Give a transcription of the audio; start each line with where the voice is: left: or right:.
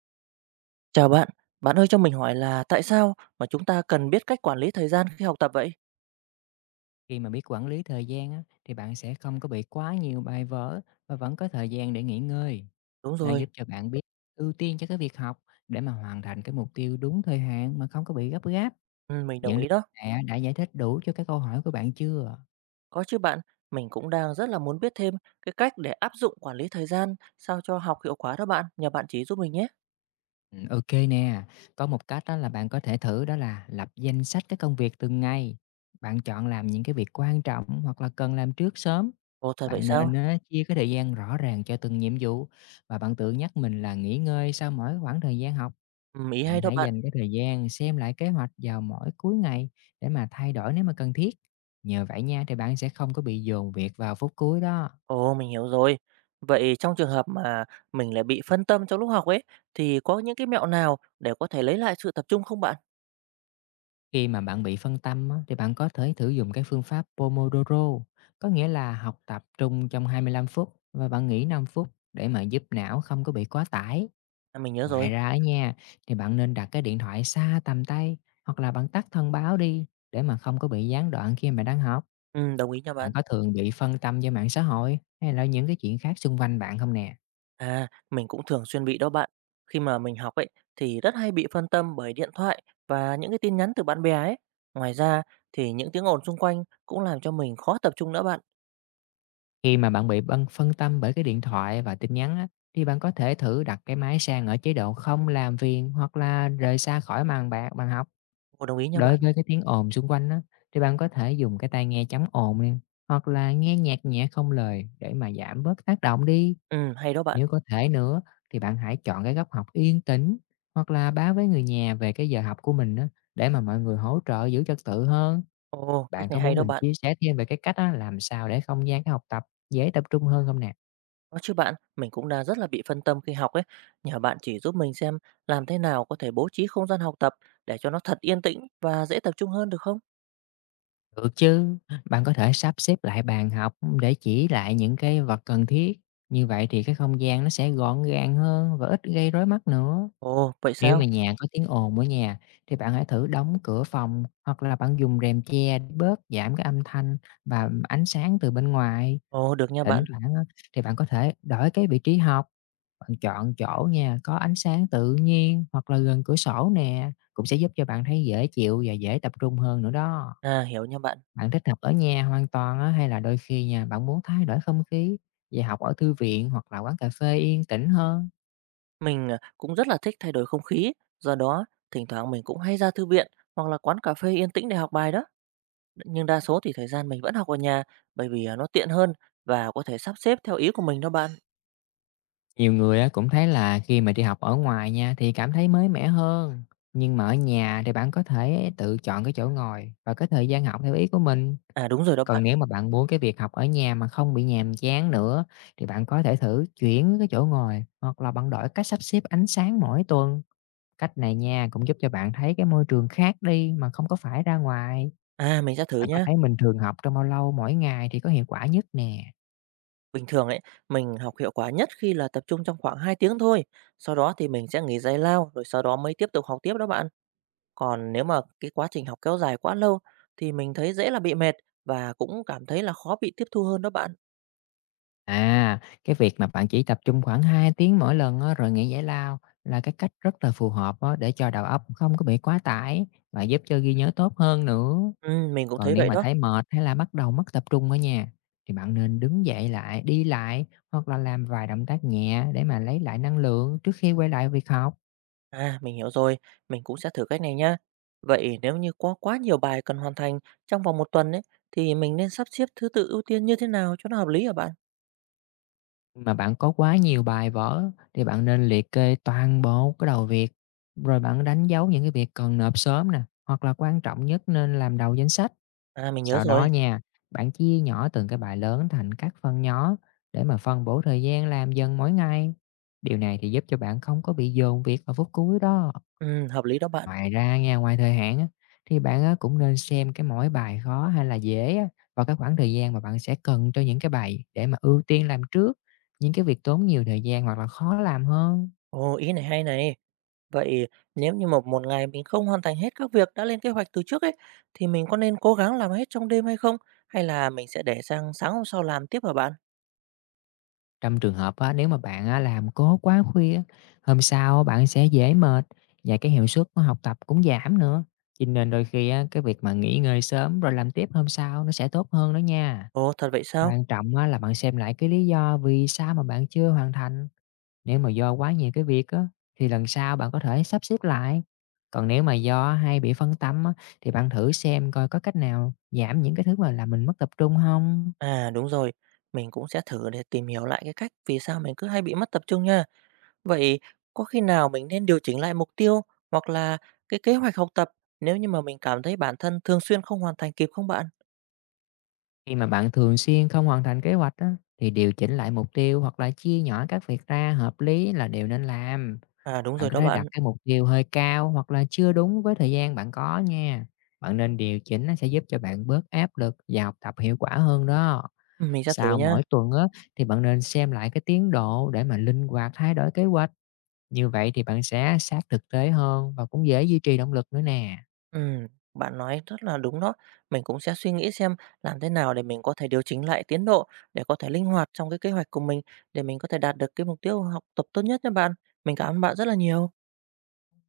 right: Chào bạn, bạn ơi cho mình hỏi là tại sao mà chúng ta cần biết cách quản lý thời gian khi học tập vậy?
left: Khi mà biết quản lý thời gian á, thì bạn sẽ không có bị quá nhiều bài vở và vẫn có thời gian để nghỉ ngơi.
right: Đúng
left: Nó
right: rồi,
left: giúp cho bạn biết ưu tiên cho cái việc học để mà hoàn thành cái mục tiêu đúng thời hạn mà không có bị gấp gáp.
right: ừ, mình đồng
left: Những lý
right: ý đó.
left: do này á, đã giải thích đủ cho cái câu hỏi của bạn chưa?
right: Có chứ bạn, mình cũng đang rất là muốn biết thêm cái cách để áp dụng quản lý thời gian sao cho học hiệu quả đó bạn, nhờ bạn chỉ giúp mình nhé.
left: Ô nè, có một cách đó là bạn có thể thử đó là lập danh sách các công việc từng ngày. Bạn chọn làm những cái việc quan trọng hoặc là cần làm trước sớm.
right: Ồ thật vậy
left: Bạn
right: sao?
left: nên á chia cái thời gian rõ ràng cho từng nhiệm vụ, và bạn tự nhắc mình là nghỉ ngơi sau mỗi khoảng thời gian học.
right: Ừ, ý
left: Bạn
right: hay đó
left: hãy
right: bạn.
left: dành cái thời gian xem lại kế hoạch vào mỗi cuối ngày để mà thay đổi nếu mà cần thiết. Nhờ vậy nha, thì bạn sẽ không có bị dồn việc vào phút cuối đó.
right: Ồ mình hiểu rồi. Vậy trong trường hợp mà mình lại bị phân tâm trong lúc học ấy thì có những cái mẹo nào để có thể lấy lại sự tập trung không bạn?
left: Khi mà bạn bị phân tâm á, thì bạn có thể thử dùng cái phương pháp Pomodoro, có nghĩa là học tập trung trong 25 phút và bạn nghỉ 5 phút để mà giúp não không có bị quá tải.
right: À, mình nhớ
left: Ngoài
right: rồi.
left: ra ở nhà thì bạn nên đặt cái điện thoại xa tầm tay, hoặc là bạn tắt thông báo đi để mà không có bị gián đoạn khi mà đang học.
right: Ừ, đồng ý nha
left: Bạn
right: bạn.
left: có thường bị phân tâm do mạng xã hội hay là những cái chuyện khác xung quanh bạn không nè?
right: À, mình cũng thường xuyên bị đó bạn. Khi mà mình học ấy thì rất hay bị phân tâm bởi điện thoại và những cái tin nhắn từ bạn bè ấy. Ngoài ra thì những tiếng ồn xung quanh cũng làm cho mình khó tập trung nữa bạn.
left: Khi mà bạn bị bân phân tâm bởi cái điện thoại và tin nhắn á, thì bạn có thể thử đặt cái máy sang ở chế độ không làm phiền, hoặc là rời xa khỏi màn bạc bàn học.
right: Ồ, đồng ý nha
left: Đối
right: bạn.
left: với cái tiếng ồn xung quanh á, thì bạn có thể dùng cái tai nghe chống ồn nè, hoặc là nghe nhạc nhẹ không lời để mà giảm bớt tác động đi.
right: Ừ, hay đó bạn.
left: Nếu có thể nữa thì bạn hãy chọn cái góc học yên tĩnh, hoặc là báo với người nhà về cái giờ học của mình á, để mà mọi người hỗ trợ giữ trật tự hơn.
right: Ồ, cách
left: Bạn có
right: này hay
left: muốn
right: đó
left: mình
right: bạn.
left: chia sẻ thêm về cái cách á, làm sao để không gian cái học tập dễ tập trung hơn không nè?
right: Có chứ bạn, mình cũng đang rất là bị phân tâm khi học ấy. Nhờ bạn chỉ giúp mình xem làm thế nào có thể bố trí không gian học tập để cho nó thật yên tĩnh và dễ tập trung hơn được không?
left: Được chứ, bạn có thể sắp xếp lại bàn học để chỉ lại những cái vật cần thiết. Như vậy thì cái không gian nó sẽ gọn gàng hơn và ít gây rối mắt nữa.
right: Ồ, vậy
left: Nếu
right: sao?
left: mà nhà có tiếng ồn ở nhà thì bạn hãy thử đóng cửa phòng, hoặc là bạn dùng rèm che để bớt giảm cái âm thanh và ánh sáng từ bên ngoài.
right: Ồ, được nha
left: Thỉnh
right: bạn.
left: thoảng á, thì bạn có thể đổi cái vị trí học, bạn chọn chỗ nha có ánh sáng tự nhiên hoặc là gần cửa sổ nè, cũng sẽ giúp cho bạn thấy dễ chịu và dễ tập trung hơn nữa đó.
right: À, hiểu nha bạn.
left: Bạn thích học ở nhà hoàn toàn á, hay là đôi khi nha, bạn muốn thay đổi không khí, về học ở thư viện hoặc là quán cà phê yên tĩnh hơn?
right: Mình à, cũng rất là thích thay đổi không khí, do đó thỉnh thoảng mình cũng hay ra thư viện hoặc là quán cà phê yên tĩnh để học bài đó. Nhưng đa số thì thời gian mình vẫn học ở nhà bởi vì nó tiện hơn và có thể sắp xếp theo ý của mình đó bạn.
left: Nhiều người á, cũng thấy là khi mà đi học ở ngoài nha thì cảm thấy mới mẻ hơn. Nhưng mà ở nhà thì bạn có thể tự chọn cái chỗ ngồi và cái thời gian học theo ý của mình.
right: À đúng rồi đó
left: Còn
right: bạn.
left: nếu mà bạn muốn cái việc học ở nhà mà không bị nhàm chán nữa, thì bạn có thể thử chuyển cái chỗ ngồi, hoặc là bạn đổi cách sắp xếp ánh sáng mỗi tuần. Cách này nha, cũng giúp cho bạn thấy cái môi trường khác đi mà không có phải ra ngoài.
right: À mình sẽ thử
left: Bạn có
right: nhá.
left: thấy mình thường học trong bao lâu mỗi ngày thì có hiệu quả nhất nè?
right: Bình thường ấy, mình học hiệu quả nhất khi là tập trung trong khoảng 2 tiếng thôi. Sau đó thì mình sẽ nghỉ giải lao rồi sau đó mới tiếp tục học tiếp đó bạn. Còn nếu mà cái quá trình học kéo dài quá lâu thì mình thấy dễ là bị mệt và cũng cảm thấy là khó bị tiếp thu hơn đó bạn.
left: À, cái việc mà bạn chỉ tập trung khoảng 2 tiếng mỗi lần á, rồi nghỉ giải lao là cái cách rất là phù hợp á, để cho đầu óc không có bị quá tải và giúp cho ghi nhớ tốt hơn nữa.
right: Ừ, mình cũng
left: Còn
right: thấy
left: nếu
right: vậy
left: mà
right: đó.
left: thấy mệt hay là bắt đầu mất tập trung ở nhà, thì bạn nên đứng dậy lại, đi lại, hoặc là làm vài động tác nhẹ để mà lấy lại năng lượng trước khi quay lại việc học.
right: À, mình hiểu rồi, mình cũng sẽ thử cách này nhá. Vậy nếu như có quá nhiều bài cần hoàn thành trong vòng một tuần ấy, thì mình nên sắp xếp thứ tự ưu tiên như thế nào cho nó hợp lý hả bạn?
left: Mà bạn có quá nhiều bài vở thì bạn nên liệt kê toàn bộ cái đầu việc, rồi bạn đánh dấu những cái việc cần nộp sớm nè, hoặc là quan trọng nhất nên làm đầu danh sách.
right: À, mình nhớ
left: Sau đó
right: rồi.
left: nha, bạn chia nhỏ từng cái bài lớn thành các phần nhỏ để mà phân bổ thời gian làm dần mỗi ngày. Điều này thì giúp cho bạn không có bị dồn việc vào phút cuối đó.
right: Ừ, hợp lý đó bạn.
left: Ngoài ra nha, ngoài thời hạn á, thì bạn á, cũng nên xem cái mỗi bài khó hay là dễ á, vào cái khoảng thời gian mà bạn sẽ cần cho những cái bài để mà ưu tiên làm trước những cái việc tốn nhiều thời gian hoặc là khó làm hơn.
right: Ồ, ý này hay này. Vậy nếu như một một ngày mình không hoàn thành hết các việc đã lên kế hoạch từ trước ấy, thì mình có nên cố gắng làm hết trong đêm hay không? Hay là mình sẽ để sang sáng hôm sau làm tiếp hả bạn?
left: Trong trường hợp á, nếu mà bạn á, làm cố quá khuya, á, hôm sau bạn sẽ dễ mệt và cái hiệu suất của học tập cũng giảm nữa. Cho nên đôi khi á, cái việc mà nghỉ ngơi sớm rồi làm tiếp hôm sau nó sẽ tốt hơn đó nha.
right: Ồ, thật vậy sao?
left: Quan trọng á, là bạn xem lại cái lý do vì sao mà bạn chưa hoàn thành. Nếu mà do quá nhiều cái việc á, thì lần sau bạn có thể sắp xếp lại. Còn nếu mà do hay bị phân tâm á, thì bạn thử xem coi có cách nào giảm những cái thứ mà làm mình mất tập trung không.
right: À, đúng rồi. Mình cũng sẽ thử để tìm hiểu lại cái cách vì sao mình cứ hay bị mất tập trung nha. Vậy có khi nào mình nên điều chỉnh lại mục tiêu hoặc là cái kế hoạch học tập nếu như mà mình cảm thấy bản thân thường xuyên không hoàn thành kịp không bạn?
left: Khi mà bạn thường xuyên không hoàn thành kế hoạch á, thì điều chỉnh lại mục tiêu hoặc là chia nhỏ các việc ra hợp lý là điều nên làm.
right: À đúng
left: Bạn
right: rồi
left: có
right: đó
left: thể
right: bạn,
left: đặt cái mục tiêu hơi cao hoặc là chưa đúng với thời gian bạn có nha. Bạn nên điều chỉnh, nó sẽ giúp cho bạn bớt áp lực và học tập hiệu quả hơn đó.
right: ừ, mình sẽ thử
left: Sau
right: nhá.
left: mỗi tuần á, thì bạn nên xem lại cái tiến độ để mà linh hoạt thay đổi kế hoạch. Như vậy thì bạn sẽ sát thực tế hơn và cũng dễ duy trì động lực nữa nè.
right: Ừ, bạn nói rất là đúng đó. Mình cũng sẽ suy nghĩ xem làm thế nào để mình có thể điều chỉnh lại tiến độ để có thể linh hoạt trong cái kế hoạch của mình để mình có thể đạt được cái mục tiêu học tập tốt nhất nha bạn. Mình cảm ơn bạn rất là nhiều.